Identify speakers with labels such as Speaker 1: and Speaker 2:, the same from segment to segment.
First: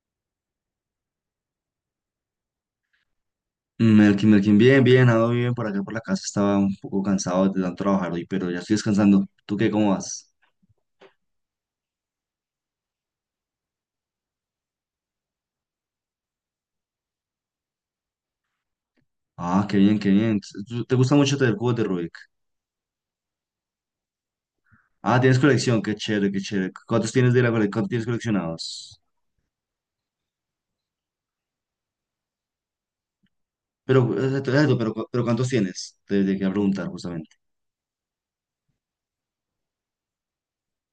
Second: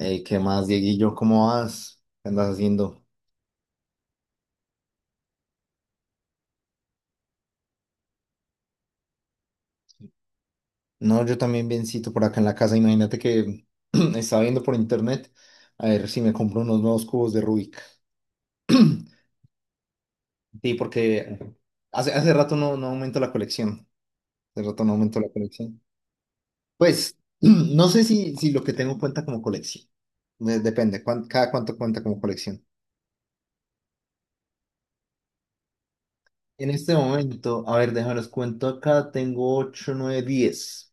Speaker 1: Ey, ¿qué más, Dieguillo? ¿Cómo vas? ¿Qué andas haciendo?
Speaker 2: Melkin, Melkin, bien, bien, ando bien por acá por la casa, estaba un poco cansado de tanto trabajar hoy, pero ya estoy descansando. ¿Tú qué, cómo vas?
Speaker 1: No, yo también biencito por acá en la casa. Imagínate que estaba viendo por internet a ver si me compro unos nuevos cubos de Rubik.
Speaker 2: Ah, qué bien, qué bien.
Speaker 1: Sí,
Speaker 2: ¿Te gusta mucho
Speaker 1: porque
Speaker 2: tener cubos de
Speaker 1: hace,
Speaker 2: Rubik?
Speaker 1: hace rato no aumento la colección. Hace rato no aumento
Speaker 2: Ah,
Speaker 1: la
Speaker 2: tienes
Speaker 1: colección.
Speaker 2: colección, qué chévere, qué chévere.
Speaker 1: Pues,
Speaker 2: ¿Cuántos
Speaker 1: no sé
Speaker 2: tienes
Speaker 1: si lo que tengo
Speaker 2: coleccionados?
Speaker 1: cuenta como colección. Depende, cada cuánto cuenta como colección.
Speaker 2: Pero, exacto, exacto, pero ¿cuántos tienes? Te llegué a
Speaker 1: En
Speaker 2: preguntar
Speaker 1: este
Speaker 2: justamente.
Speaker 1: momento, a ver, déjame los cuento acá. Tengo ocho, nueve, diez.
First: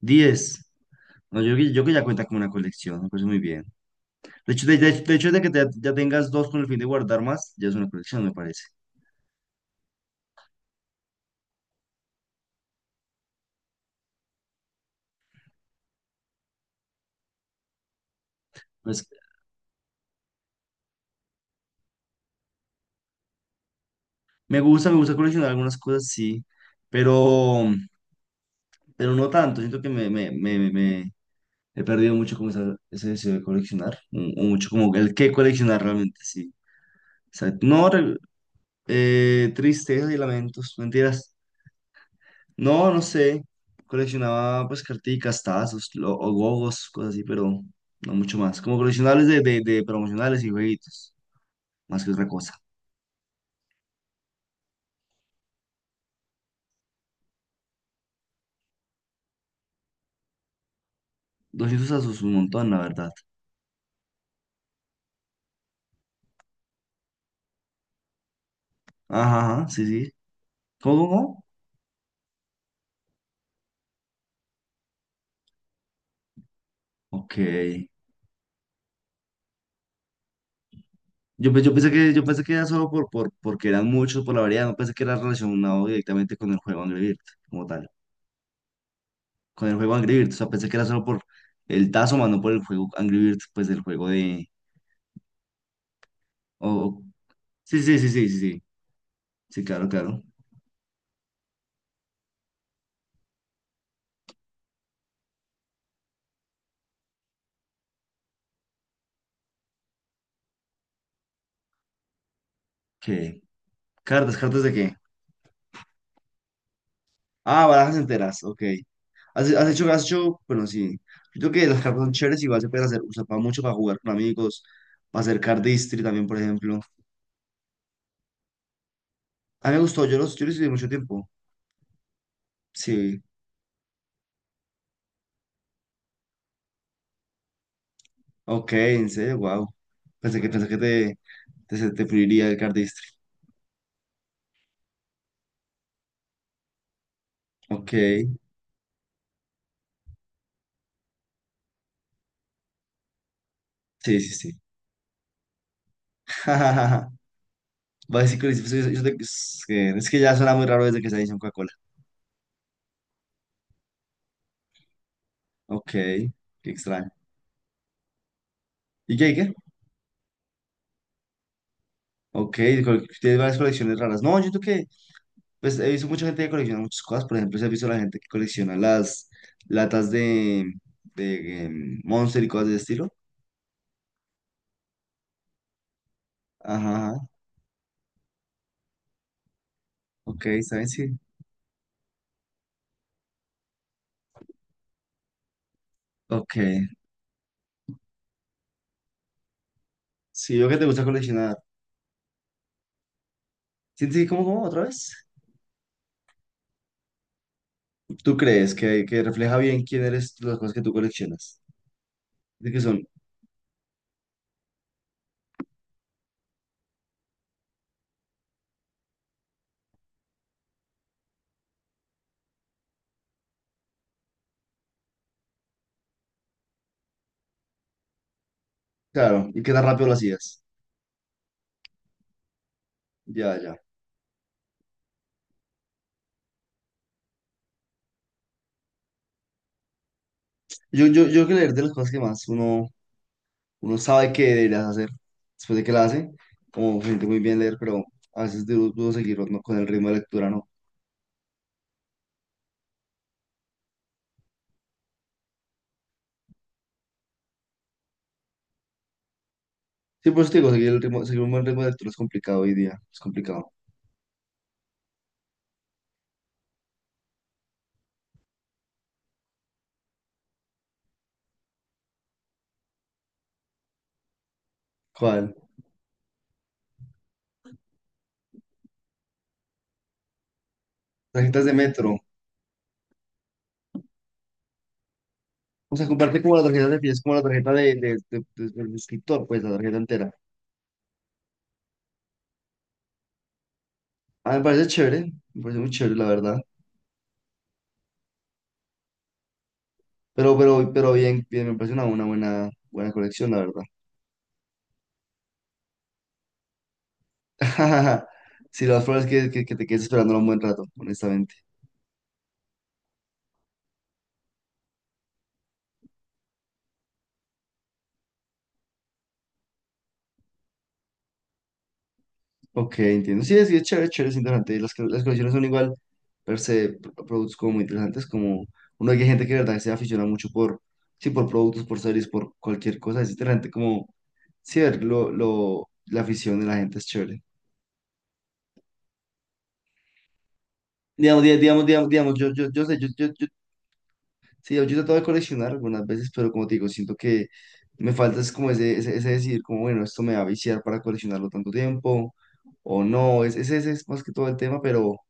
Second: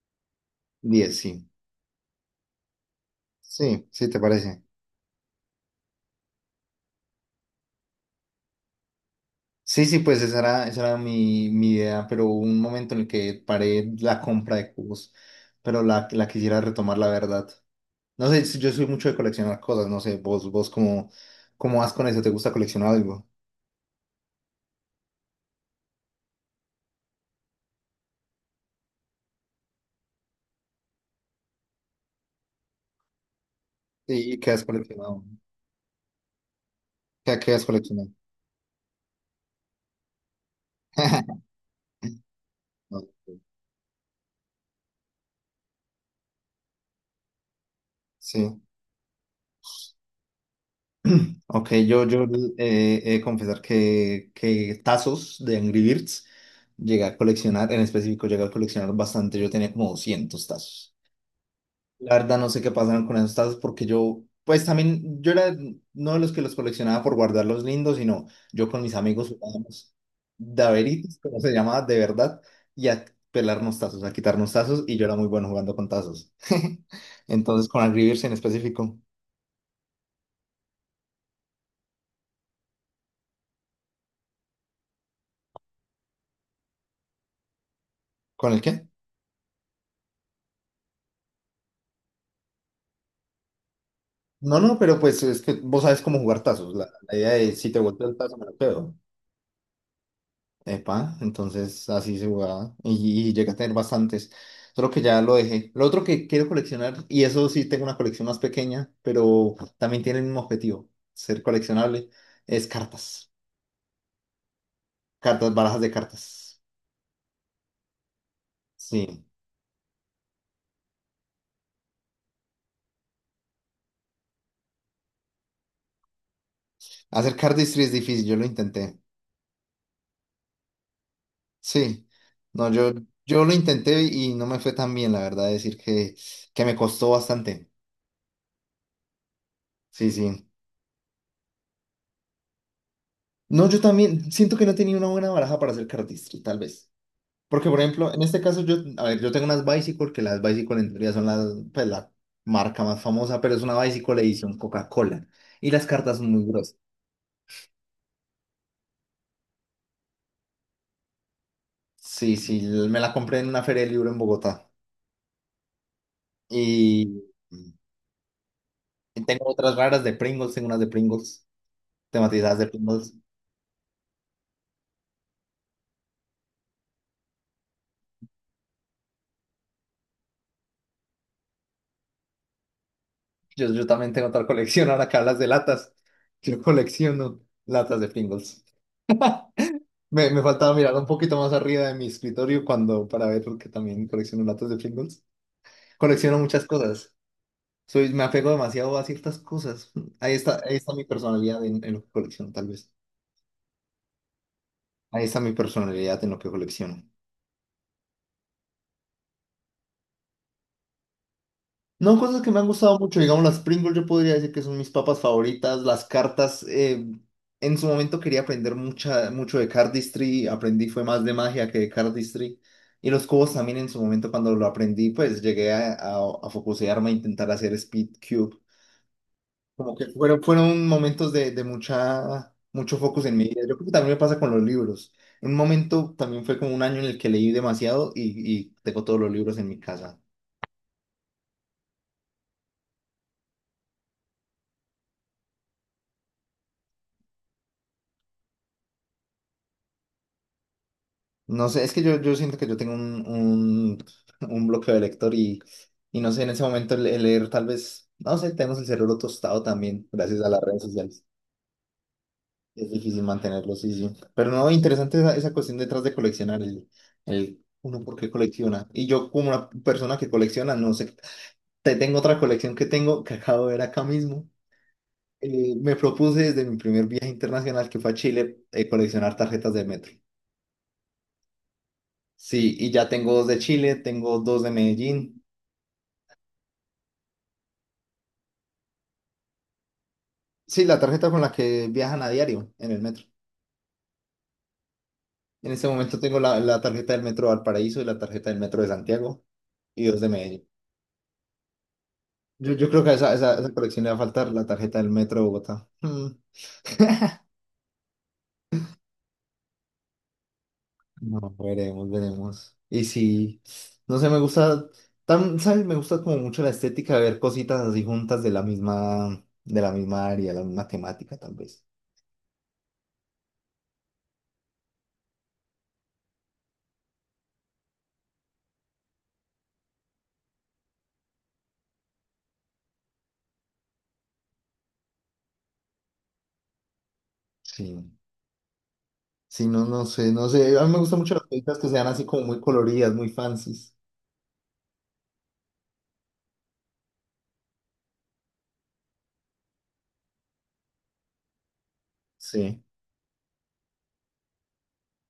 Speaker 2: 10.
Speaker 1: Diez,
Speaker 2: No,
Speaker 1: sí.
Speaker 2: yo que ya cuenta con una colección, me parece muy bien.
Speaker 1: Sí, sí, ¿te
Speaker 2: De
Speaker 1: parece?
Speaker 2: hecho, de, de- de hecho, de que ya tengas dos con el fin de guardar más, ya es una colección, me parece.
Speaker 1: Sí, sí, pues esa era mi idea, pero hubo un momento en el que paré la compra de cubos, pero la quisiera retomar, la verdad. No sé, yo soy mucho de coleccionar cosas, no sé, vos cómo vas con eso, ¿te gusta coleccionar algo?
Speaker 2: Me gusta coleccionar algunas cosas, sí, pero, pero no tanto. Siento que me he perdido mucho como ese deseo de coleccionar, o
Speaker 1: ¿Y
Speaker 2: o
Speaker 1: qué has
Speaker 2: mucho como el
Speaker 1: coleccionado?
Speaker 2: que coleccionar realmente, sí. O
Speaker 1: ¿Qué,
Speaker 2: sea,
Speaker 1: qué has
Speaker 2: no,
Speaker 1: coleccionado?
Speaker 2: tristezas y lamentos, mentiras. No, no
Speaker 1: Ok.
Speaker 2: sé. Coleccionaba pues carticas, tazos, o gogos, cosas así, pero no mucho
Speaker 1: Sí,
Speaker 2: más. Como coleccionables de promocionales y jueguitos,
Speaker 1: ok,
Speaker 2: más
Speaker 1: yo,
Speaker 2: que
Speaker 1: yo
Speaker 2: otra cosa.
Speaker 1: he de confesar que tazos de Angry Birds llegué a coleccionar, en específico llegué a coleccionar bastante, yo tenía como 200 tazos.
Speaker 2: 200
Speaker 1: La
Speaker 2: tazos, un
Speaker 1: verdad no sé qué
Speaker 2: montón, la
Speaker 1: pasaron
Speaker 2: verdad.
Speaker 1: con esos tazos porque yo, pues también, yo era no de los que los coleccionaba por guardarlos lindos, sino yo con mis amigos
Speaker 2: Ajá, ajá, sí,
Speaker 1: jugábamos
Speaker 2: sí.
Speaker 1: daveritos, como
Speaker 2: ¿Cómo?
Speaker 1: se llamaba de verdad, y a pelarnos tazos, a quitarnos tazos, y yo era muy bueno jugando con tazos.
Speaker 2: Ok.
Speaker 1: Entonces, con Angry Birds en específico.
Speaker 2: Yo pensé que era solo porque eran muchos, por la variedad, no pensé que era relacionado directamente con el juego Angry Birds, como tal.
Speaker 1: ¿Con el qué?
Speaker 2: Con el juego Angry Birds, o sea, pensé que era solo por el tazo, más no por el juego Angry Birds, pues del juego de...
Speaker 1: No, no, pero pues es que vos sabes cómo jugar tazos. La,
Speaker 2: o-
Speaker 1: la idea de si te
Speaker 2: Sí, sí,
Speaker 1: vuelto
Speaker 2: sí,
Speaker 1: el
Speaker 2: sí,
Speaker 1: tazo
Speaker 2: sí,
Speaker 1: me lo
Speaker 2: sí.
Speaker 1: quedo.
Speaker 2: Sí, claro, claro.
Speaker 1: Epa, entonces así se jugaba y llegué a tener bastantes, solo que ya lo dejé. Lo otro que quiero coleccionar, y eso sí tengo una colección más pequeña, pero también tiene el mismo objetivo, ser coleccionable, es cartas,
Speaker 2: Ok. ¿Cartas? ¿Cartas de qué?
Speaker 1: cartas, barajas de cartas.
Speaker 2: Ah, barajas enteras, ok.
Speaker 1: Sí,
Speaker 2: ¿Has hecho, bueno, sí. Yo creo que las cartas son chéveres, igual se pueden hacer, usar para mucho para jugar con amigos, para hacer card history también, por ejemplo.
Speaker 1: hacer cardistry es difícil, yo lo intenté.
Speaker 2: A mí me gustó, yo los estudié mucho tiempo.
Speaker 1: Sí, no, yo,
Speaker 2: Sí,
Speaker 1: yo lo intenté y no me fue tan bien, la verdad, decir que, me costó bastante.
Speaker 2: ok, en serio, wow.
Speaker 1: Sí,
Speaker 2: Pensé
Speaker 1: sí.
Speaker 2: que, pensé que te puliría el cardistry.
Speaker 1: No, yo también siento que no tenía una buena baraja para hacer cardistry, tal vez. Porque, por
Speaker 2: Ok,
Speaker 1: ejemplo, en
Speaker 2: sí,
Speaker 1: este caso yo, a ver, yo tengo unas Bicycle, que las Bicycle en teoría son las, pues, la marca más famosa, pero es una Bicycle
Speaker 2: sí,
Speaker 1: edición
Speaker 2: sí.
Speaker 1: Coca-Cola. Y las cartas son muy gruesas.
Speaker 2: Va a decir que es que ya suena muy raro desde que se dice en Coca-Cola.
Speaker 1: Sí, sí, me la compré en una feria de libro en Bogotá.
Speaker 2: Ok, qué extraño.
Speaker 1: Y
Speaker 2: ¿Y qué, y
Speaker 1: tengo
Speaker 2: qué?
Speaker 1: otras raras de Pringles, tengo unas de Pringles, tematizadas
Speaker 2: Ok,
Speaker 1: de Pringles.
Speaker 2: tienes varias colecciones raras. No, yo siento que, pues he visto mucha gente que colecciona muchas cosas. Por ejemplo, se ha visto la gente que colecciona las latas de Monster y cosas de ese estilo.
Speaker 1: Yo también tengo otra colección, ahora que hablas de latas. Yo
Speaker 2: Ajá, ajá.
Speaker 1: colecciono latas de Pringles. Me
Speaker 2: Ok,
Speaker 1: faltaba
Speaker 2: ¿saben?
Speaker 1: mirar un
Speaker 2: Sí.
Speaker 1: poquito más arriba de mi escritorio cuando, para ver, porque también colecciono latas de Pringles. Colecciono
Speaker 2: Ok.
Speaker 1: muchas cosas. Me apego demasiado a ciertas cosas. Ahí
Speaker 2: Sí,
Speaker 1: está,
Speaker 2: veo que
Speaker 1: ahí
Speaker 2: te
Speaker 1: está
Speaker 2: gusta
Speaker 1: mi
Speaker 2: coleccionar.
Speaker 1: personalidad en, lo que colecciono, tal vez.
Speaker 2: ¿Sientes que cómo, cómo, otra
Speaker 1: Ahí
Speaker 2: vez?
Speaker 1: está mi personalidad en lo que colecciono.
Speaker 2: ¿Tú crees que refleja bien quién eres las cosas que tú coleccionas?
Speaker 1: No, cosas que me han
Speaker 2: ¿De qué
Speaker 1: gustado
Speaker 2: son?
Speaker 1: mucho, digamos las Pringles, yo podría decir que son mis papas favoritas, las cartas, en su momento quería aprender mucho de cardistry, aprendí fue más de magia que de cardistry, y los cubos también en su momento cuando lo aprendí, pues llegué a focusearme a intentar hacer speed cube,
Speaker 2: Claro, y qué tan
Speaker 1: Como que
Speaker 2: rápido lo
Speaker 1: fueron,
Speaker 2: hacías.
Speaker 1: fueron momentos de mucho focus en mi
Speaker 2: Ya,
Speaker 1: vida. Yo
Speaker 2: ya.
Speaker 1: creo que también me pasa con los libros. En un momento también fue como un año en el que leí demasiado y tengo todos los libros en mi casa.
Speaker 2: Yo creo que leer de las cosas que más uno sabe que deberías hacer después de que la hace, como gente muy bien leer, pero a veces dudo seguir ¿no? con el ritmo de lectura, ¿no?
Speaker 1: No sé, es que yo siento que yo tengo un un bloqueo de lector y, no sé, en ese momento el leer tal vez, no sé, tenemos el cerebro tostado también
Speaker 2: Sí,
Speaker 1: gracias
Speaker 2: por
Speaker 1: a
Speaker 2: eso te
Speaker 1: las
Speaker 2: digo,
Speaker 1: redes
Speaker 2: seguir, el
Speaker 1: sociales.
Speaker 2: ritmo, seguir un buen ritmo de lectura es complicado hoy
Speaker 1: Es
Speaker 2: día, es
Speaker 1: difícil
Speaker 2: complicado.
Speaker 1: mantenerlo, sí, sí. Pero no, interesante esa cuestión detrás de coleccionar el uno por qué colecciona. Y yo como una persona que colecciona, no sé. Te tengo otra colección que tengo que acabo de ver acá mismo.
Speaker 2: ¿Cuál?
Speaker 1: Me propuse desde mi primer viaje internacional que fue a Chile coleccionar tarjetas de metro.
Speaker 2: Tarjetas de metro.
Speaker 1: Sí, y ya tengo dos de Chile, tengo dos de Medellín.
Speaker 2: O sea, comprarte como la tarjeta de pies, como la tarjeta del escritor, pues la tarjeta entera.
Speaker 1: Sí, la tarjeta con la que viajan a diario en el metro.
Speaker 2: Ah, me parece chévere, me
Speaker 1: En
Speaker 2: parece
Speaker 1: este
Speaker 2: muy chévere,
Speaker 1: momento
Speaker 2: la
Speaker 1: tengo la,
Speaker 2: verdad.
Speaker 1: la tarjeta del metro de Valparaíso y la tarjeta del metro de Santiago y dos de
Speaker 2: Pero,
Speaker 1: Medellín.
Speaker 2: pero, pero bien, bien, me parece una buena,
Speaker 1: Yo creo que a
Speaker 2: buena
Speaker 1: esa, a esa,
Speaker 2: colección, la
Speaker 1: a esa
Speaker 2: verdad.
Speaker 1: colección le va a faltar la tarjeta del metro de Bogotá. Mm.
Speaker 2: Si las flores que te quedes esperando un buen rato,
Speaker 1: No,
Speaker 2: honestamente.
Speaker 1: veremos, veremos. Y sí, no sé, me gusta, ¿sabes? Me gusta como mucho la estética de ver cositas así juntas de la misma área, la misma temática, tal vez.
Speaker 2: Ok, entiendo. Sí, es chévere, chévere, es interesante. Las colecciones son igual, per se, productos como muy interesantes, como uno que hay gente que de verdad se aficiona mucho por, sí, por productos, por series, por cualquier cosa. Es interesante como, sí, ver la afición de la gente es chévere.
Speaker 1: Sí, sí, no, no sé, no sé. A mí me gustan mucho las
Speaker 2: Digamos, di-
Speaker 1: cositas
Speaker 2: digamos,
Speaker 1: que sean
Speaker 2: digamos,
Speaker 1: así
Speaker 2: digamos,
Speaker 1: como
Speaker 2: yo,
Speaker 1: muy
Speaker 2: yo, yo sé, yo,
Speaker 1: coloridas, muy
Speaker 2: yo
Speaker 1: fancies.
Speaker 2: Sí, yo he tratado de coleccionar algunas veces, pero como te digo, siento que me falta es como ese decidir, como bueno, esto me va a viciar para coleccionarlo tanto tiempo
Speaker 1: Sí,
Speaker 2: o no, ese es más que todo el tema, pero,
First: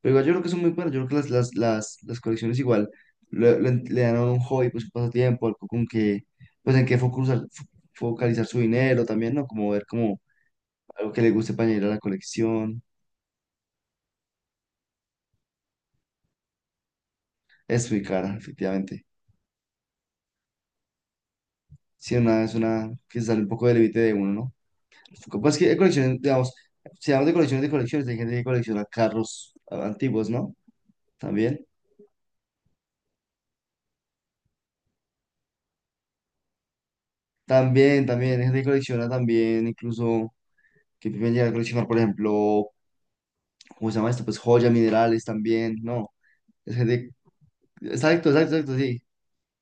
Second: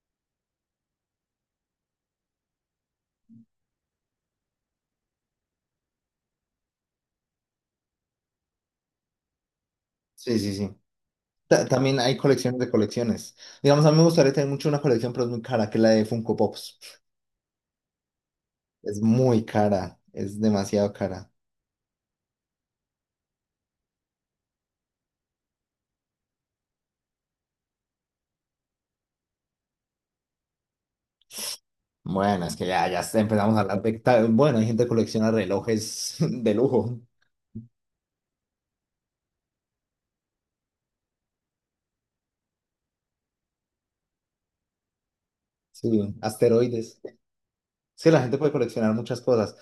Speaker 2: pero igual yo creo que son muy buenas, yo creo que las colecciones igual le dan a uno un hobby, pues un pasatiempo, algo con que, pues en qué focalizar su dinero también, ¿no? Como ver como
Speaker 1: sí, sí, sí.
Speaker 2: algo que le guste para añadir a la
Speaker 1: También hay colecciones de
Speaker 2: colección,
Speaker 1: colecciones. Digamos, a mí me gustaría tener mucho una colección, pero es muy cara, que es la de Funko Pops.
Speaker 2: es muy cara,
Speaker 1: Es
Speaker 2: efectivamente.
Speaker 1: muy cara, es demasiado cara.
Speaker 2: Sí, es una que sale un poco del límite de uno, ¿no? Pues que hay colecciones, digamos, si hablamos de colecciones, hay gente que colecciona carros antiguos, ¿no? También.
Speaker 1: Bueno, es que ya empezamos a hablar de. Bueno, hay gente que colecciona relojes de lujo,
Speaker 2: También, también, hay gente que colecciona también, incluso, que pueden llegar a coleccionar, por ejemplo, ¿cómo se llama esto? Pues joyas, minerales también, ¿no?
Speaker 1: sí,
Speaker 2: Es
Speaker 1: asteroides.
Speaker 2: gente,
Speaker 1: Es que la
Speaker 2: exacto,
Speaker 1: gente puede
Speaker 2: exacto, exacto,
Speaker 1: coleccionar
Speaker 2: sí.
Speaker 1: muchas cosas.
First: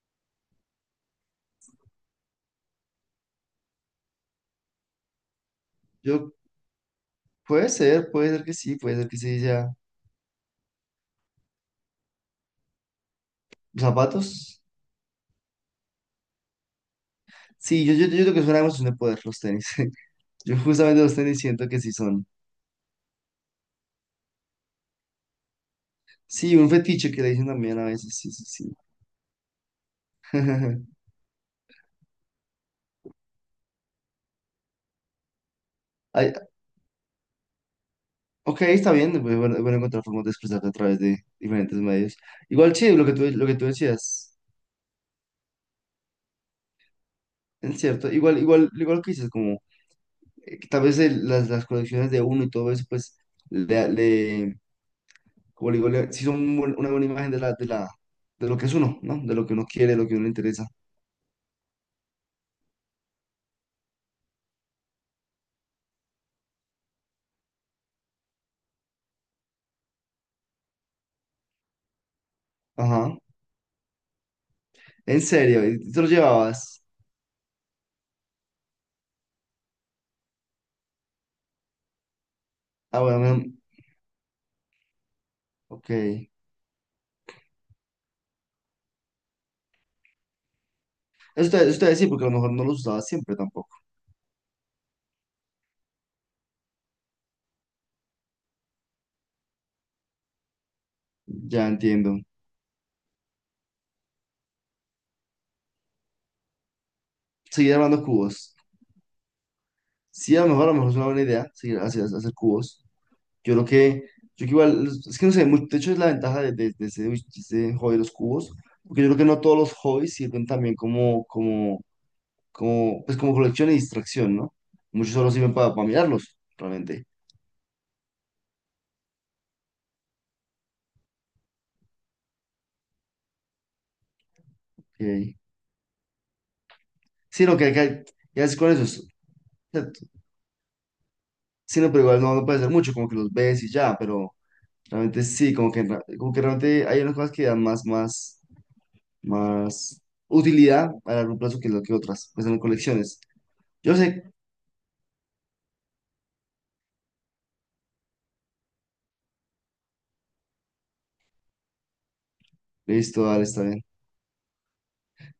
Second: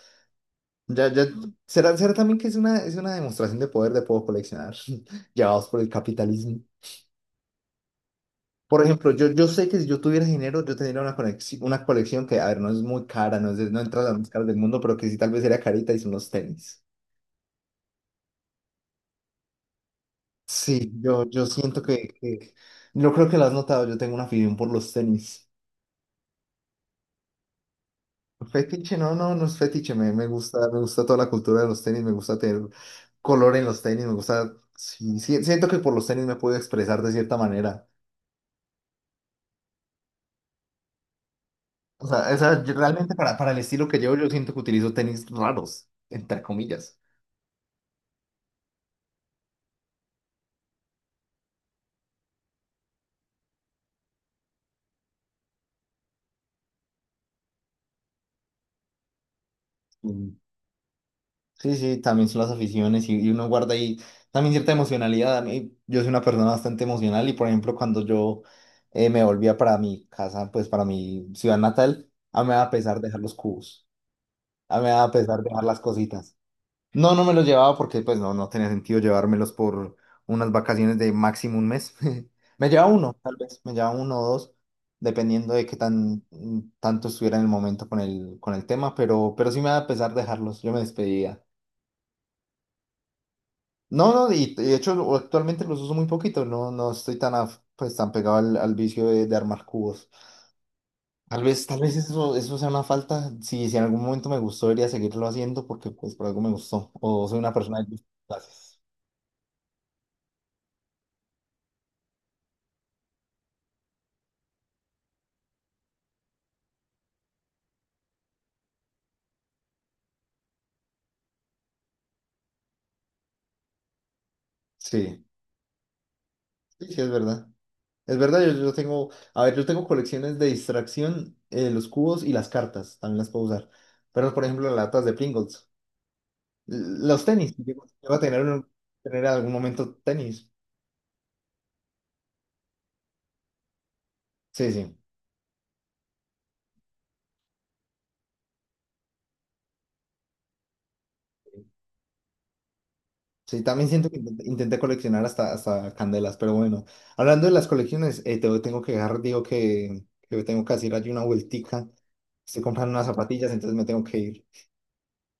Speaker 1: Ya, ya, será también que es una, demostración de poder de puedo coleccionar, llevados por el
Speaker 2: Yo,
Speaker 1: capitalismo.
Speaker 2: puede ser que sí,
Speaker 1: Por
Speaker 2: puede ser
Speaker 1: ejemplo,
Speaker 2: que
Speaker 1: yo,
Speaker 2: sí,
Speaker 1: yo sé
Speaker 2: ya.
Speaker 1: que si yo tuviera dinero, yo tendría una conexión, una colección que, a ver, no es muy cara, no, no
Speaker 2: ¿Los
Speaker 1: entra a las más caras del
Speaker 2: ¿Zapatos?
Speaker 1: mundo, pero que sí tal vez sería carita y son los tenis.
Speaker 2: Sí, yo creo que es una emoción de poder, los tenis. Yo
Speaker 1: Sí,
Speaker 2: justamente los
Speaker 1: yo,
Speaker 2: tenis
Speaker 1: yo
Speaker 2: siento que
Speaker 1: siento
Speaker 2: sí
Speaker 1: que,
Speaker 2: son.
Speaker 1: que... No creo que lo has notado, yo tengo una afición por los tenis.
Speaker 2: Sí, un fetiche que le dicen también a veces, sí, sí, sí.
Speaker 1: Fetiche, no, no, no es fetiche, me gusta, me gusta toda la cultura de los tenis, me gusta tener color en los tenis, me gusta, sí, sí, siento que por los tenis
Speaker 2: Hay,
Speaker 1: me puedo expresar de cierta manera.
Speaker 2: Ok, está bien, bueno, es bueno encontrar formas de expresarte a través de diferentes
Speaker 1: O
Speaker 2: medios.
Speaker 1: sea, yo
Speaker 2: Igual sí, lo que
Speaker 1: realmente
Speaker 2: tú,
Speaker 1: para,
Speaker 2: lo
Speaker 1: para
Speaker 2: que
Speaker 1: el
Speaker 2: tú
Speaker 1: estilo que llevo, yo
Speaker 2: decías,
Speaker 1: siento que utilizo tenis raros, entre comillas.
Speaker 2: es cierto, igual lo que dices, como que tal vez las colecciones de uno y todo eso, pues, le, le- como le digo, sí son una buena imagen de de lo que es uno, ¿no? De lo que uno quiere, de lo que uno le
Speaker 1: Mm.
Speaker 2: interesa.
Speaker 1: Sí, sí, también son las aficiones y uno guarda ahí también cierta emocionalidad. A mí, yo soy una persona bastante emocional y, por ejemplo, cuando yo me volvía para mi casa, pues para mi ciudad natal, a mí me daba pesar
Speaker 2: Ajá,
Speaker 1: dejar los cubos, a mí me daba
Speaker 2: en
Speaker 1: pesar dejar
Speaker 2: serio,
Speaker 1: las
Speaker 2: ¿Y te los
Speaker 1: cositas.
Speaker 2: llevabas?
Speaker 1: No, no me los llevaba porque pues no tenía sentido llevármelos por unas vacaciones de máximo un mes. Me llevaba
Speaker 2: Ah,
Speaker 1: uno,
Speaker 2: bueno,
Speaker 1: tal
Speaker 2: me-
Speaker 1: vez, me llevaba uno o dos, dependiendo de qué
Speaker 2: ok.
Speaker 1: tan tanto estuviera en el momento con el tema, pero sí me da pesar dejarlos, yo me despedía.
Speaker 2: Eso te, voy a decir, porque a lo mejor no los usabas siempre tampoco.
Speaker 1: No, no, y de hecho actualmente los uso muy poquito, no estoy tan, pues, tan pegado al vicio de armar cubos. Tal vez,
Speaker 2: Ya
Speaker 1: tal vez
Speaker 2: entiendo.
Speaker 1: eso sea una falta, si en algún momento me gustó, debería seguirlo haciendo porque pues por algo me gustó, o soy una
Speaker 2: Seguir
Speaker 1: persona de
Speaker 2: armando cubos.
Speaker 1: gustos.
Speaker 2: Sí, a lo mejor es una buena idea seguir hacer cubos. Yo creo que, yo que igual, es que no sé, de hecho es la ventaja de ese hobby de los cubos, porque yo creo que no todos los hobbies sirven también pues como colección y distracción, ¿no? Muchos
Speaker 1: Sí.
Speaker 2: solo sirven para mirarlos,
Speaker 1: Sí, sí,
Speaker 2: realmente.
Speaker 1: es verdad. Es verdad, yo tengo, a ver, yo tengo colecciones de distracción, los cubos y las cartas, también las puedo usar. Pero, por ejemplo, las latas de
Speaker 2: Ok.
Speaker 1: Pringles. Los
Speaker 2: Sí,
Speaker 1: tenis,
Speaker 2: no, que,
Speaker 1: yo
Speaker 2: que
Speaker 1: voy a tener,
Speaker 2: ya es con eso.
Speaker 1: tener en algún momento tenis.
Speaker 2: Sí, no, pero igual no, no puede ser mucho, como que los ves y ya, pero
Speaker 1: Sí, sí.
Speaker 2: realmente sí, como que, como que realmente hay unas cosas que dan más utilidad a largo plazo que lo que otras, pues en colecciones.
Speaker 1: Sí, también
Speaker 2: Yo
Speaker 1: siento que
Speaker 2: sé,
Speaker 1: intenté coleccionar hasta candelas, pero bueno. Hablando de las colecciones, tengo que dejar, digo que tengo que hacer allí una vueltica. Estoy comprando unas
Speaker 2: listo, dale,
Speaker 1: zapatillas,
Speaker 2: está
Speaker 1: entonces
Speaker 2: bien.
Speaker 1: me tengo que ir.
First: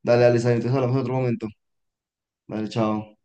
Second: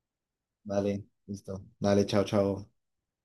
Speaker 2: Dale, dale, está bien. Entonces hablamos en
Speaker 1: Dale,
Speaker 2: otro momento.
Speaker 1: listo. Dale, chao, chao.
Speaker 2: Dale, chao.